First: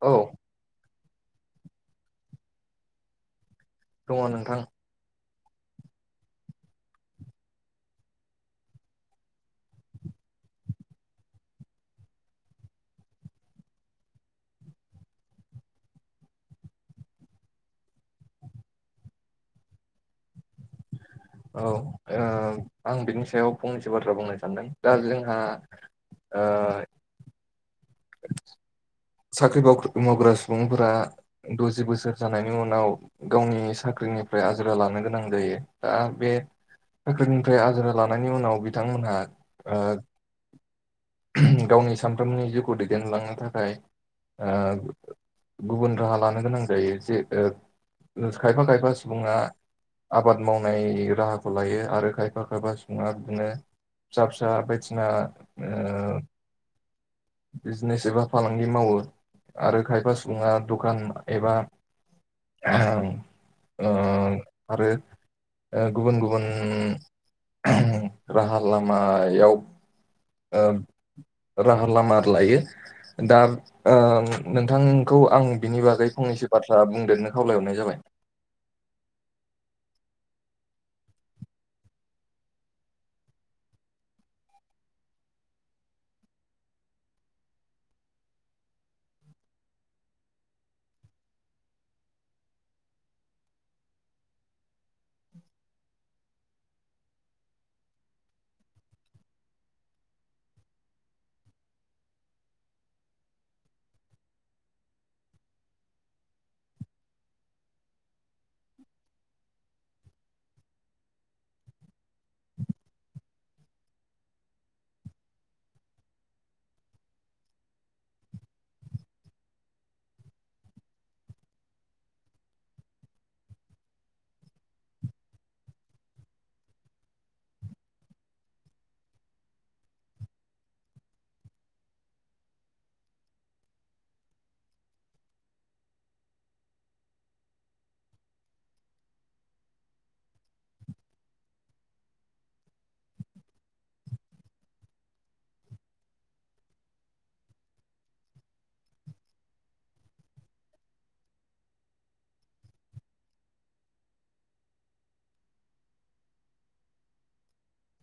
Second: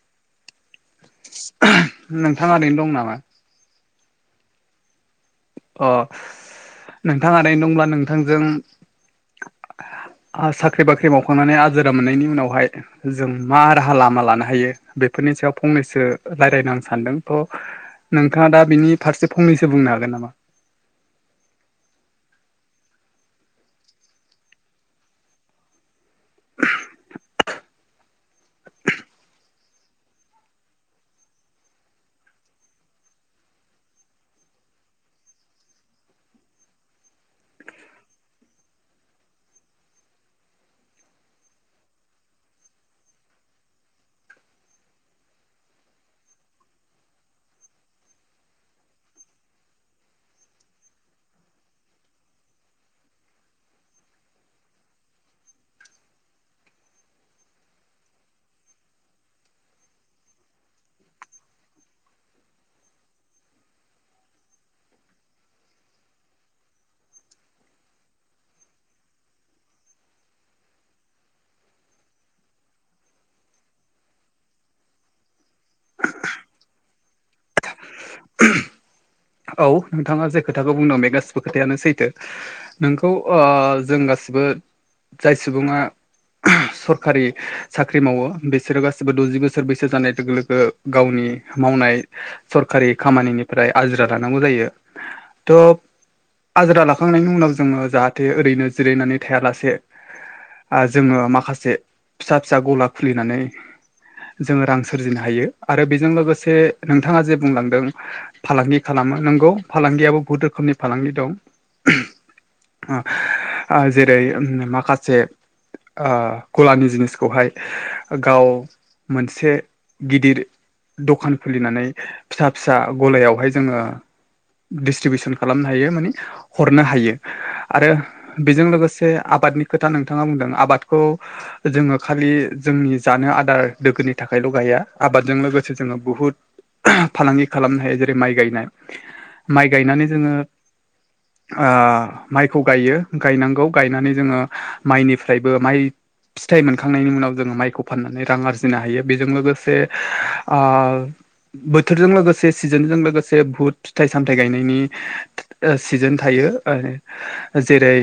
औ नोंथां ओरैनो दं नामा दङ नोंथां अ नोंथाङा उरैनो दंब्ला नोंथांजों साख्रि बाख्रि मावखांनानै आजिरा मोननायनि उनावहाय जों मा राहा लामा लानो हायो बेफोरनि सायाव फंनैसो रायज्लायनो आं सान्दों थ' नोंथाङा दा बिनि फारसे फंनैसो बुंनो हागोन नामा औ आं बिनि सायाव फंनैसो बाथ्रा बुंनो सानदों दा जोंहा आ साख्रि मावग्रा सुबुंफोरा द'जि बोसोर जानायनि उनाव गावनि साख्रिनिफ्राय आजिरा लानो गोनां जायो दा बे साख्रिनिफ्राय आजिरा लानायनि उनाव बिथांमोनहा ओ गावनि सानफ्रोमनि जिउखौ दैदेनलांनो थाखाय ओ गुबुन राहा लानो गोनां जायो जे खायफा खायफा सुबुङा आबाद मावनाय राहाखौ लायो आरो खायफा खायफा सुबुङा बिदिनो फिसा फिसा बायदिसिना आ बिजनेस एबा फालां मावो आरो खायफा सुबुङा दखान एबा ओ आरो गुबुन गुबुन राहा लामायाव ओ। राहा लामा लायो दा ओ नोंथांखौ आं बिनि बागै फंनैसो बाथ्रा बुंदेरनो खावलायहरनाय जाबाय औ नोंथाङा जे खोथाखौ बुंदों बे गासिबो खोथायानो सैथो नोंखौ ओ जों गासिबो जाय सुबुङा सरखारि साख्रि मावो बिसोरो गासिबो द'जि बोसोर बैसो जानाय लोगो लोगो गावनि मावनाय सरकारि खामानिनिफ्राय आजि रा लानांगौ जायो थ' आजिरा लाखांनायनि उनाव जोङो जाहाथे ओरैनो जिरायनानै थायालासे जोङो माखासे फिसा फिसा गला खुलिनानै जोङो रां सोरजिनो हायो आरो बेजों लोगोसे नोंथाङा जे बुंलांदों फालांगि खालामो नोंगौ फालांगियाबो बहुत रोखोमनि फालांगि दं आ जेरै माखासे गलानि जिनिसखौहाय गाव मोनसे गिदिर दखान खुलिनानै फिसा फिसा गलायावहाय जोङो दिसट्रिबिउसन खालामनो हायो माने हरनो हायो आरो बेजों लोगोसे आबादनि खोथा नोंथाङा बुंदों आबादखौ जोङो खालि जोंनि जानो आदार दोगोनि थाखायल' गाया आबादजों लोगोसे जोङो बुहुत फालांगि खालामनो हायो जेरै माइ गायनाय माइ गायनानै जोङो आ माइखौ गायो गायनांगौ गायनानै जोङो माइनिफ्रायबो माइ फिथाइ मोनखांनायनि उनाव जोङो माइखौ फाननानै रां आरजिनो हायो बेजों लोगोसे आ बोथोरजों लोगोसे सिजोनजों लोगो से बुहुत फिथाइ सामथाइ गायनायनि सिजोन थायो जेरै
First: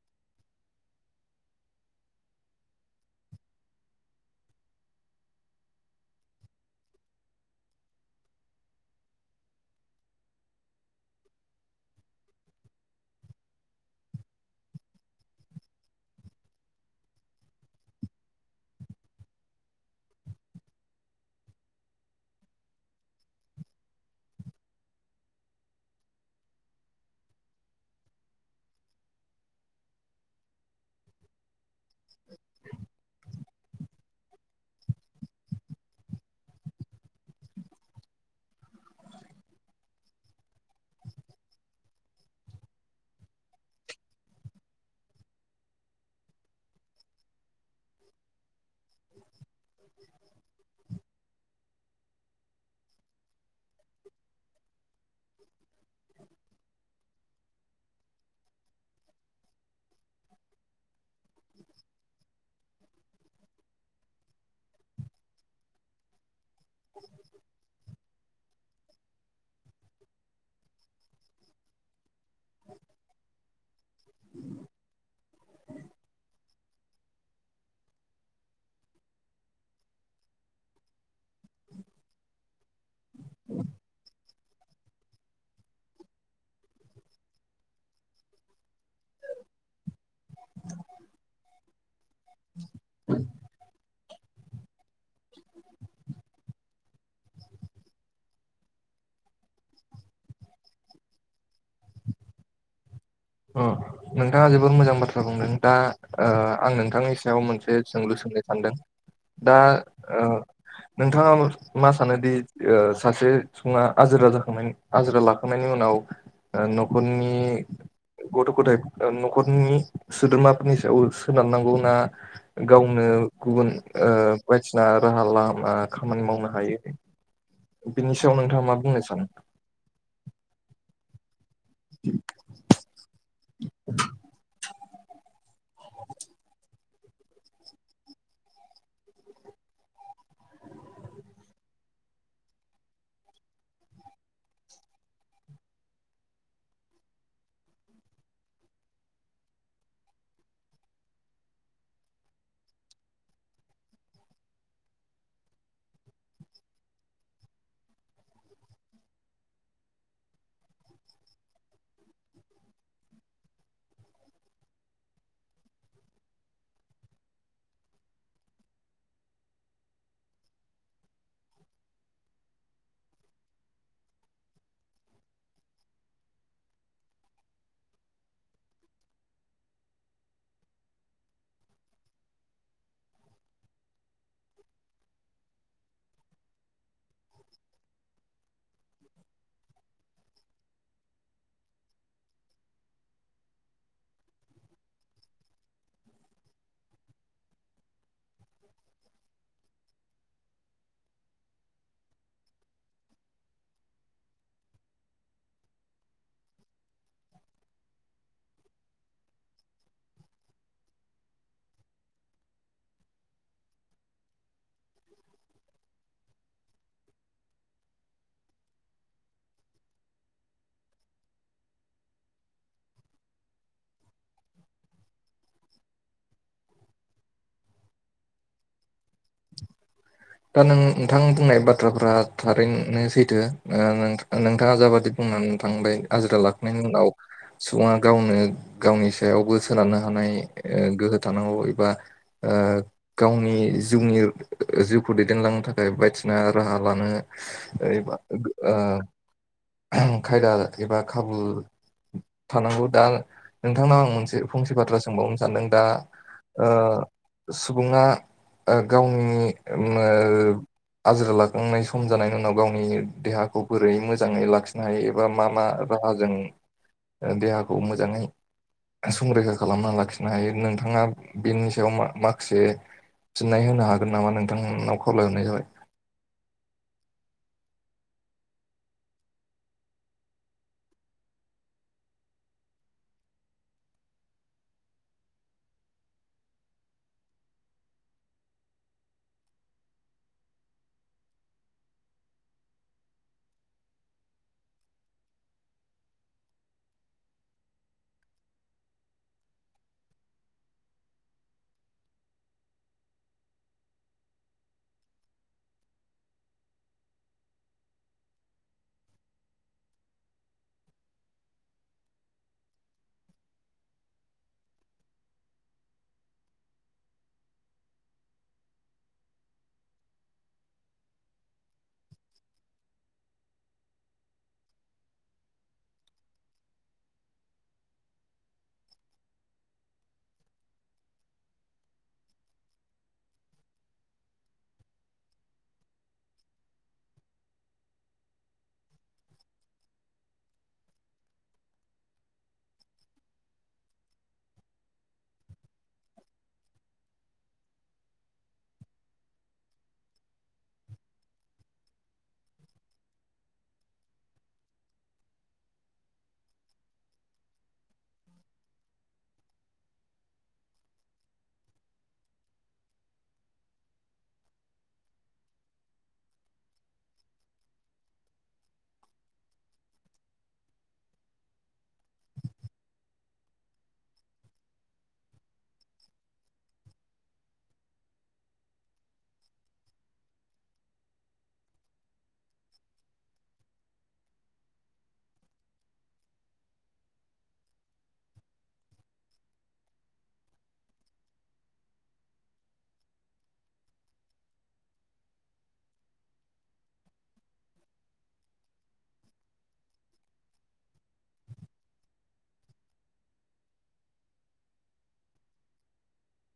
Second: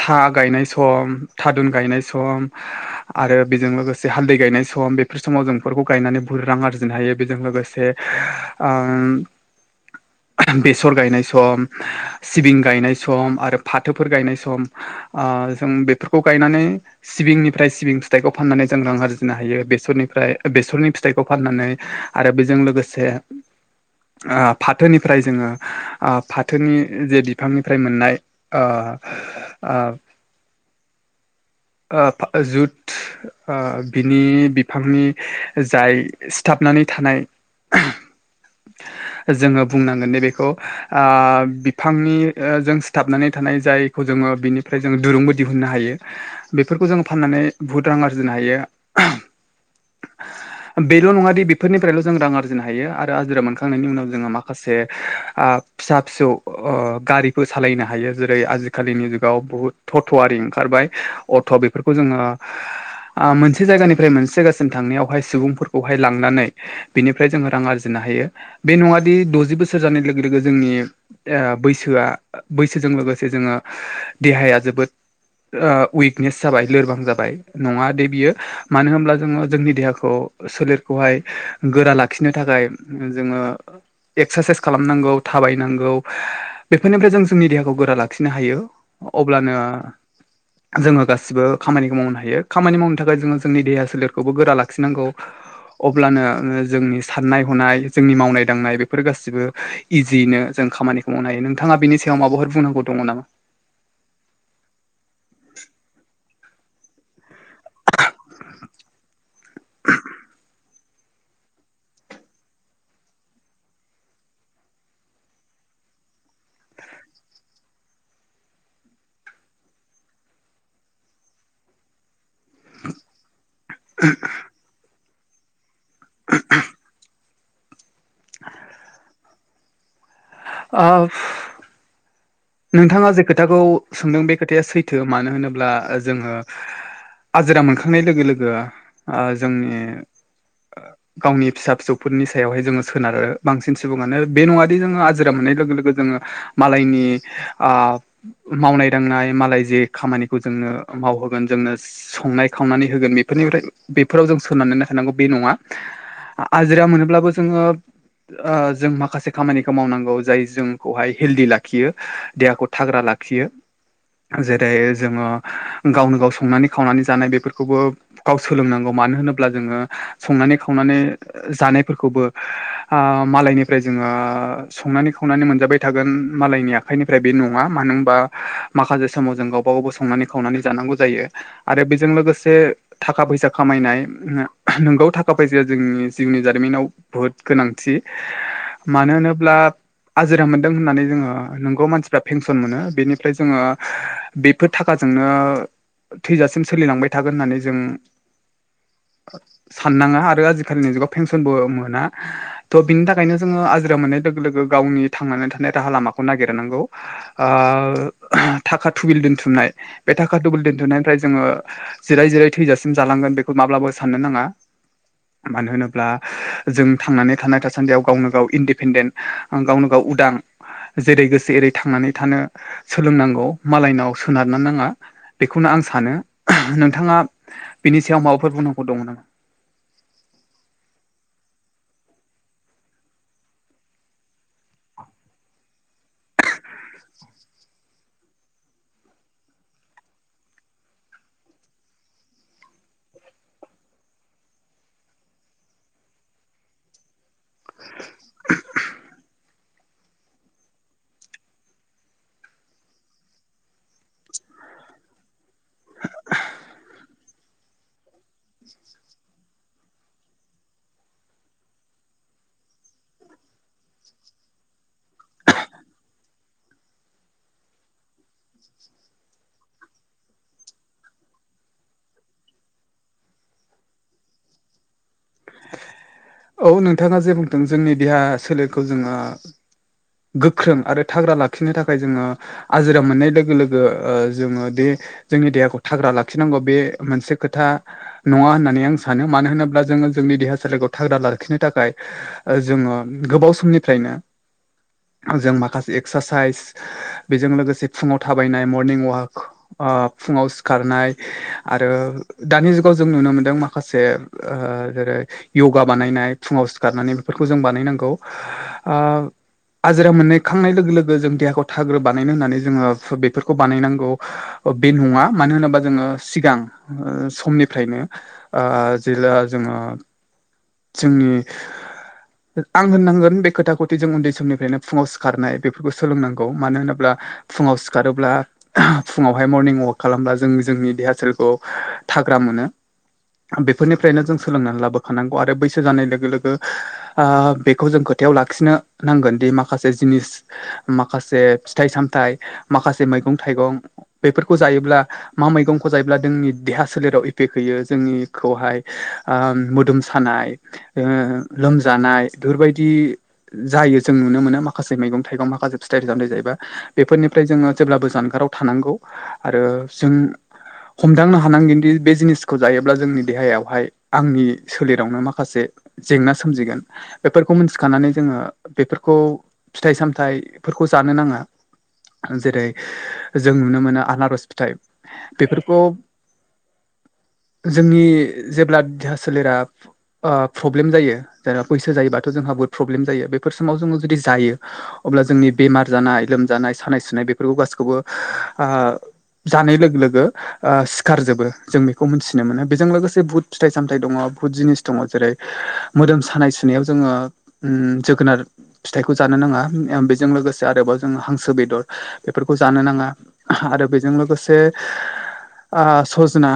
था गायनाय सम थादुन गायनाय सम आरो बेजों लोगोसे हालदै गायनाय सम बेफोर समाव जोंफोरखौ गायनानै बुहुत रां आरजिनो हायो बेजों लोगोसे आम [unintelligible] बेसर गायनाय सम सिबिं गायनाय सम आरो फाथोफोर गायनाय सम आ जों बेफोरखौ गायनानै सिबिंनिफ्राय सिबिं फिथाइखौ फाननानै जों रां आरजिनो हायो बेसरनिफ्राय बेसरनि फिथाइखौ फाननानै आरो बेजों लोगोसे आ फाथोनिफ्राय जोङो आ फाथोनि जे बिफांनिफ्राय मोननाय आ आ [unintelligible] जुथ [unintelligible] बिनि बिफांनि जाय सिथाबनानै थानाय [inaudible] जोङो बुंनांगोन नैबेखौ आ बिफांनि जों सिथाबनानै थानाय जाय खौ जोङो बिनिफ्राय जोङो दुरुंबो दिहुननो हायो बेफोरखौ जों फाननानै बुहुत रां आरजिनो हायो बेल' नङा दि बेफोरनिफ्रायल' जों रां आरजिनो हायो आरो आजिरा मोनखांनायनि उनाव जोङो माखासे आ फिसा फिसौ ओ गारिफोर सालायनो हायो जेरै आजिखालिनि जुगाव बुहुद टट' आरि ओंखारबाय अट' बेफोरखौ जोङो ओ मोनसे जायगानिफ्राय मोनसे जायगासिम थांनायावहाय सुबुंफोरखौहाय लांनानै बेनिफ्राय जोङो रां आरजिनो हायो बे नङा दि द'जि बो सोर जानाय लोगो लोगो जोंनि ओ बैसोआ बैसोजों लोगोसे जोङो देहाया जोबोद ओ उइकनेस जाबाय लोरबां जाबाय नङा दे बियो मानो होमब्ला जोङो जोंनि देहाखौ सोलेरखौहाय गोरा लाखिनो थाखाय जोङो एक्सारसाइस खालामनांगौ थाबायनांगौ बेफोरनिफ्राय जों जोंनि देहाखौ गोरा लाखिनो हायो अब्लानो जोङो गासिबो खामानिखौ मावनो हायो खामानि मावनो थाखाय जोङो जोंनि देहा सोलेरखौबो गोरा लाखिनांगौ अब्लानो जोंनि साननाय हनाय जोंनि मावनाय दांनाय बेफोर गासिबो इजियैनो जों खामानिखौ मावनो हायो नोंथाङा बेनि सायाव माबाफोर बुंनांगौ दङ नामा अ नोंथाङा जोबोद मोजां बाथ्रा बुंदों दा ओ आं नोंथांनि सायाव मोनसे से जोंलु सोंनो सानदों दा ओ नोंथाङा मा सानोदि ओ सासे सुबुङा आजिरा जाखांनायनि आजिरा लाखांनायनि उनाव ओ नखरनि गथ' गथाइ न'खरनि सोद्रोमाफोरनि सायाव सोनारनांगौ ना गावनो गुबुन ओ बायदिसिना राहा लामा खामानि मावनो हायो बिनि सायाव नोंथाङा मा बुंनो सानो आ [inaudible] नोंथाङा जे खोथाखौ सोंदों बे खोथाया सैथो मानो होनोब्ला जोङो आजिरा मोनखांनाय लोगो लोगो ओ जोंनि गावनि फिसा फिसौफोरनि सायावहाय जोङो सोनारो बांसिन सुबुङानो बे नङादि जोङो आजिरा मोननाय लोगो लोगो जोङो मालायनि आ मावनाय दांनाय मालाय जे खामानिखौ जोंनो मावहोगोन जोंनो संनाय खावनानै होगोन बेफोरनिफ्राय बेफोराव जों सोनारनानै थानांगौ बे नङा आजिरा मोनोब्लाबो जोङो ओ जों माखासे खामानिखौ मावनांगौ जाय जोंखौहाय हेल्डि लाखियो देहाखौ थाग्रा लाखियो जेरै जोङो गावनो गाव संनानै खावनानै जानाय बेफोरखौबो गाव सोलोंनांगौ मानो होनोब्ला जोङो संनानै खावनानै जानायफोरखौबो आ मालायनिफ्राय जोङो संनानै खावनानै मोनजाबाय थागोन मालायनिया खायनिफ्राय बे नङा मानो होनबा माखासे समाव जों गावबा गावाव संनानै खावनानै जानांगौ जायो आरो बेजों लोगोसे थाखा फैसा खामायनाय नंगौ थाखा फैसाया जोंनि जिउनि जारिमिनाव बुहुद गोनांथि मानो होनोब्ला आजिरा मोनदों होननानै जोङो नंगौ मानसिफ्रा पेनसन मोनो बेनिफ्राय जोङो बेफोर थाखाजोंनो थैजासिम सोलिलांबाय थागोन होननानै जों साननाङा आरो आजिखालिनि जुगाव पेनसनबो मोना त' बिनि थाखायनो जोङो आजिरा मोननाय लोगो लोगो गावनि थांनानै थानाय राहा लामाखौ नागिरनांगौ ओ थाखा थुबिल दोनथुमनाय बे थाखा थुबल दोनथुमनायनिफ्राय जोङो जिराय जिराय थैजासिम जालांगोन बेखौ माब्लाबो साननो नाङा मानो होनोब्ला जों थांनानै थानाय थासानदियाव गावनो गाव इन्डिपेन्डेन्ट आं गावनो गाव उदां जेरै गोसो एरै थांनानै थानो सोलोंनांगौ मालायनाव सोनारनो नाङा बेखौनो आं सानो नोंथाङा बिनि सायाव माबाफोर बुंनांगौ दं नामा [inaudible] दा नों नोंथां बुंनाय बाथ्राफ्रा थारैनो सैथो ओ नों नोंथांङा जाबादि बुंनानै थांबाय आजिरा लाखांनायनि उनाव सुबुंङा गावनो गावनि सायावबो सोनारनो हानाय ओ गोहो थानांगौ एबा ओ गावनि जिउनि जिउखौ दैदेनलांनो थाखाय बायदिना राहा लानो ओरैबा ओ खायदा एबा खाबुल थानांगौ दा नोंथांनाव आं मोनसे उ फंसे बाथ्रा सोंबावनो सानदों दा ओ सुबुंङा ओ गावनि ओ आजिरा लाखांनाय सम जानायनि उनाव गावनि देहाखौ बोरै मोजांङै लाखिनो हायो एबा मा मा राहाजों देहाखौ मोजांङै संरैखा खालामना लाखिनो हायो नोंथांङा बेनि सायाव माखासे फिननाय होनो हागोन नामा नोंथांनाव खावलायहरनाय जाबाय औ नोंथांङा जे बुंदों जोंनि देहा सोलेरखौ जोंङो गोख्रों आरो थाग्रा लाखिनो थाखाय जोंङो आजिरा मोननाय लोगो लोगो ओ जोंङो बे जोंनि देहाखौ थाग्रा लाखिनांगौ बे मोनसे खोथा नङा होननानै आं सानो मानो होनोब्ला जोङो जोंनि देहा सोलेरखौ थाग्रा लाखिनो थाखाय जोंङो गोबाव समनिफ्रायनो जों माखासे एक्सारसाइस बेजों लोगोसे फुङाव थाबायनाय मरनिं ववाक फुंङाव सिखारनाय आरो दानि जुगाव जों नुनो मोनदों माखासे जेरै य'गा बानायनाय फुङाव सिखारनानै बेफोरखौ जों बानायनांगौ ओ आजिरा मोननाय खांनाय लोगो लोगो जों देहाखौ थाग्रो बानायनो होननानै जोंङो बेफोरखौ बानायनांगौ। बे नंङा मानो होनोबा जोंङो सिगां समनिफ्रायनो ओ जेला जोंङो जोंनि आं होननांगोन बे खोथाखौथि जों उन्दै समनिफ्रायनो फुंङाव सिखारनाय बेफोरखौ सोलोंनांगौ मानो होनोब्ला फुंङाव सिखारोब्ला फुंङावहाय मरनिं अवाक खालामब्ला जों जोंनि देहा सोलखौ थाग्रा मोनो। बेफोरनिफ्रायनो जों सोलोंनानै लाबोखानांगौ आरो बैसो जानाय लोगो लोगो बेखौ जों खोथायाव लाखिनो नांगोन दि माखासे जिनिस माखासे फिथाइ सामथायाइ माखासे मैगं थाइगं बेफोरखौ जायोब्ला मा मैगंखौ जायोब्ला जोंनि देहा सोलेराव इफेक्ट होयो जोंनिखौहाय मोदोम मोसानाय लोमजानाय बेफोरबायदि जायो जों नुनो मोनो माखासे मैगं थाइगं माखासे फिथाइफोर सामथाइ जायोबा। बेफोरनिफ्राय जोङो जेब्लाबो जानगाराव थानांगौ आरो जों हमदांनो हानांगोनदि बे जिनिसखौ जायोब्ला जोंनि देहायावहाय आंनि सोलेरावनो माखासे जेंना सोमजिगोन बेफोरखौ मोनथिखानानै जोंङो बेफोरखौ फिथाइ सामथाइफोरखौ जानो नांगोन जेरै जों नुनो मोनो आनारस फिथाइ बेफोरखौ जोंनि जेब्ला देहा सोलेरा प्रब्लेम जायो जेना बैसो जायोबाथ' जोंहा बहुद प्रब्लेम जायो बेफोर समाव जोंङो जुदि जायो। अब्ला जोंनि बेमार जानाय लोमजानाय सानाय सुनाय बेफोरखौ गाैखौबो ओ जानाय लोगो लोगो सिखार जबो जों बेखौ मिथिनो मोनो बेजों लोगोसे बुहुत फिथाइ सामथा दंङो बुहुत जिनिस दंङो जेरै मोदोम सानाय सुनायाव जोंङो जोगोनार फिथाइखौ जानो नांङा बेजों लोगोसे आरोबाव जोंङो हांसो बेदर बेफोरखौ जानो नांङा आरो बेजों लोगोसे ओ सजना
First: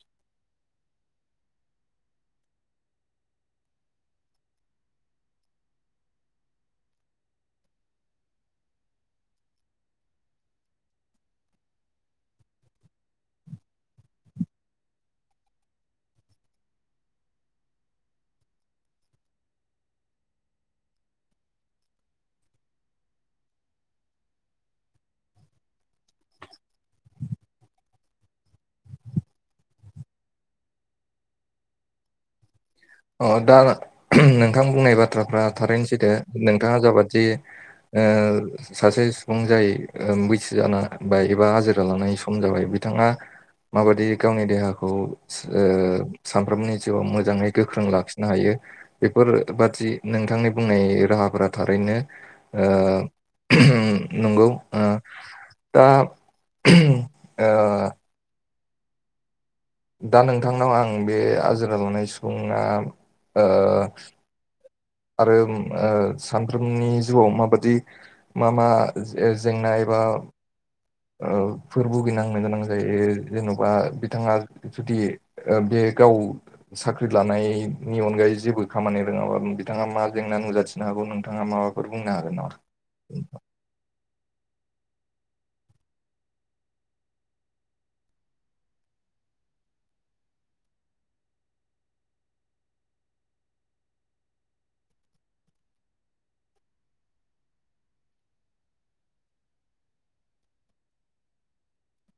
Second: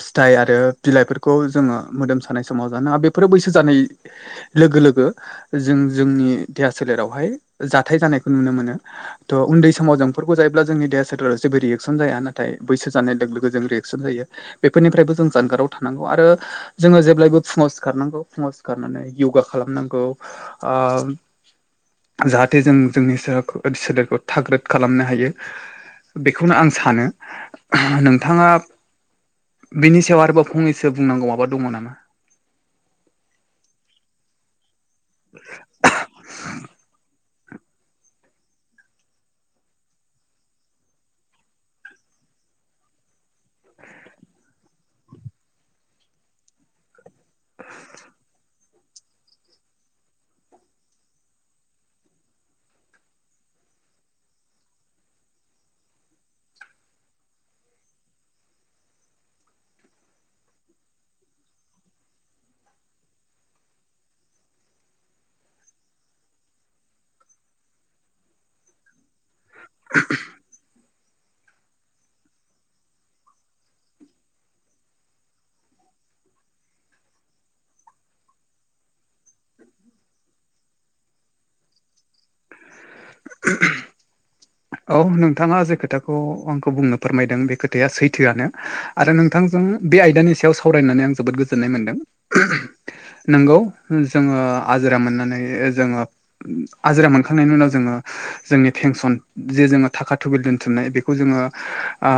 फिथाइ आरो बिलाइफोरखौ खौ जोंङो मोदोमसानाय समाव जानो बेफोरो बैसो जानाय लोगो लोगो जों जोंनि देहा सोलेरावहाय जाथाय जानायखौ नुनो मोनो। थ' उन्दै समाव जोंफोरखौ जायोब्ला जोंनि देहा सोलेराव जेबो रियेकसन जाया नाथाय बैसो जानाय लोगो लोगो जों रियेकसन जायो। बेफोरनिफ्रायबो जों जानगाराव था‌ नांगौ आरो जोङो जेब्लायबो फुङाव सिखारनांगौ फुङाव सिखारनानै यगा खालामनांगौ। ओ जाहाथे जों जोंनि सो सोलेरखौ थाग्रोद खालामनो हायो। बेखौनो आं सानो नोंथाङा बिनि सायाव आरोबाव फंनैसो बुंनांगौ माबा दङ नामा? अ दा नोंथां बुंनाय बाथ्राफ्रा थारैनो सैथो नोंथाङा जाबादि ओ सासे सुबुं जाय बैसो जानाय एबा हाजिरा लानाय सम जाबाय बिथाङा माबादि गावनि देहाखौ सानफ्रोमबोनि जिउआव मोजां मोजाङै गोख्रों लाखिनो हायो बेफोर बादि नोंथांनि बुंनाय राहाफोरा थारैनो ओ नंगौ ओ दा ओ दा नोंथांनाव आं बे आजिरा लानाय सुबुङा ओ आरो सानफ्रोमबोनि जिउआव माबादि मा मा जेंना एबा फोर भुगिनांनो गोनां जायो जेन'बा बिथाङा जुदि बे गाव साख्रि लानायनि अनगायै जेबो खामानि रोङाबा बिथाङा मा जेंना नुजाथिनो हागौ नोंथाङा माबा बुंनो हागोन ना [inaudible] औ नोंथाङा जे खोथाखौ आंखौ बुंनो फोरमायदों बे खोथाया सैथोआनो आरो नोंथांजों बे आयदानि सायाव सावरायनानै आं जोबोद गोजोननाय मोनदों नोंगौ जोङो आजिरा मोननानै जोङो आजिरा मोनखांनायनि उनाव जोङो जोंनि फेनसन जे जोङो थाखा थुबुल दोनथुमनाय बेखौ जोङो ओ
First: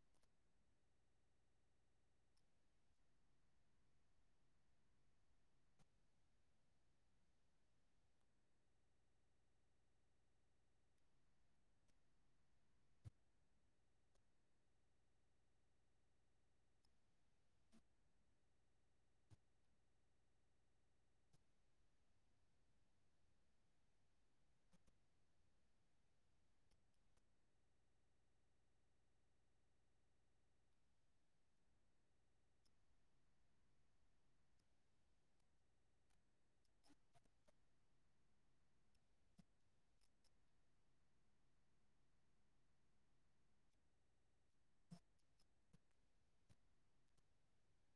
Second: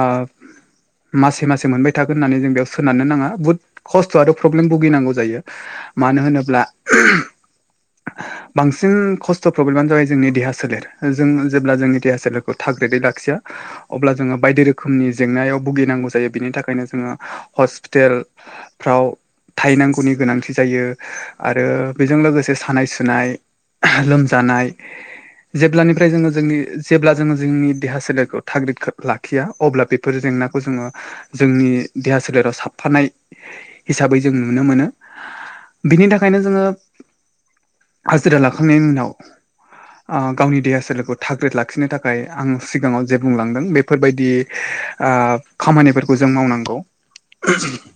मासे मासे मोनबाय थागोन होननानै जों बेयाव सोनारनो नाङा बुहुत खस्थ' आरो प्रब्लेम भुगिनांगौ जायो मानो होनोब्ला बांसिन खस्थ' प्रब्लेमानो जाबाय जोंनि देहा सोलेर जों जेब्ला जोंनि देहा सोलेरखौ थाग्रोदै लाखिया अब्ला जोङो बायदि रोखोमनि जेंनायाव भुगिनांगौ जायो बिनि थाखायनो जोङो हस्पिटेल फ्राव थाहैनांगौनि गोनांथि जायो आरो बेजों लोगोसे सानाय सुनाय लोमजानाय जेब्लानिफ्राय जोङो जोंनि जेब्ला जोङो जोंनि देहा सोलेरखौ थाग्रोद लाखिया अब्ला बेफोर जेंनाखौ जोङो जोंनि देहा सोलेराव साबफानाय हिसाबै जों नुनो मोनो बिनि थाखायनो जोङो हाजिरा लाखांनायनि उनाव गावनि देहा सोलोखौ थाग्रोद लाखिनो लाखिनो थाखाय आं सिगाङाव जे बुंलांदों बेफोरबायदि खामानिफोरखौ जों मावनांगौ [inaudible]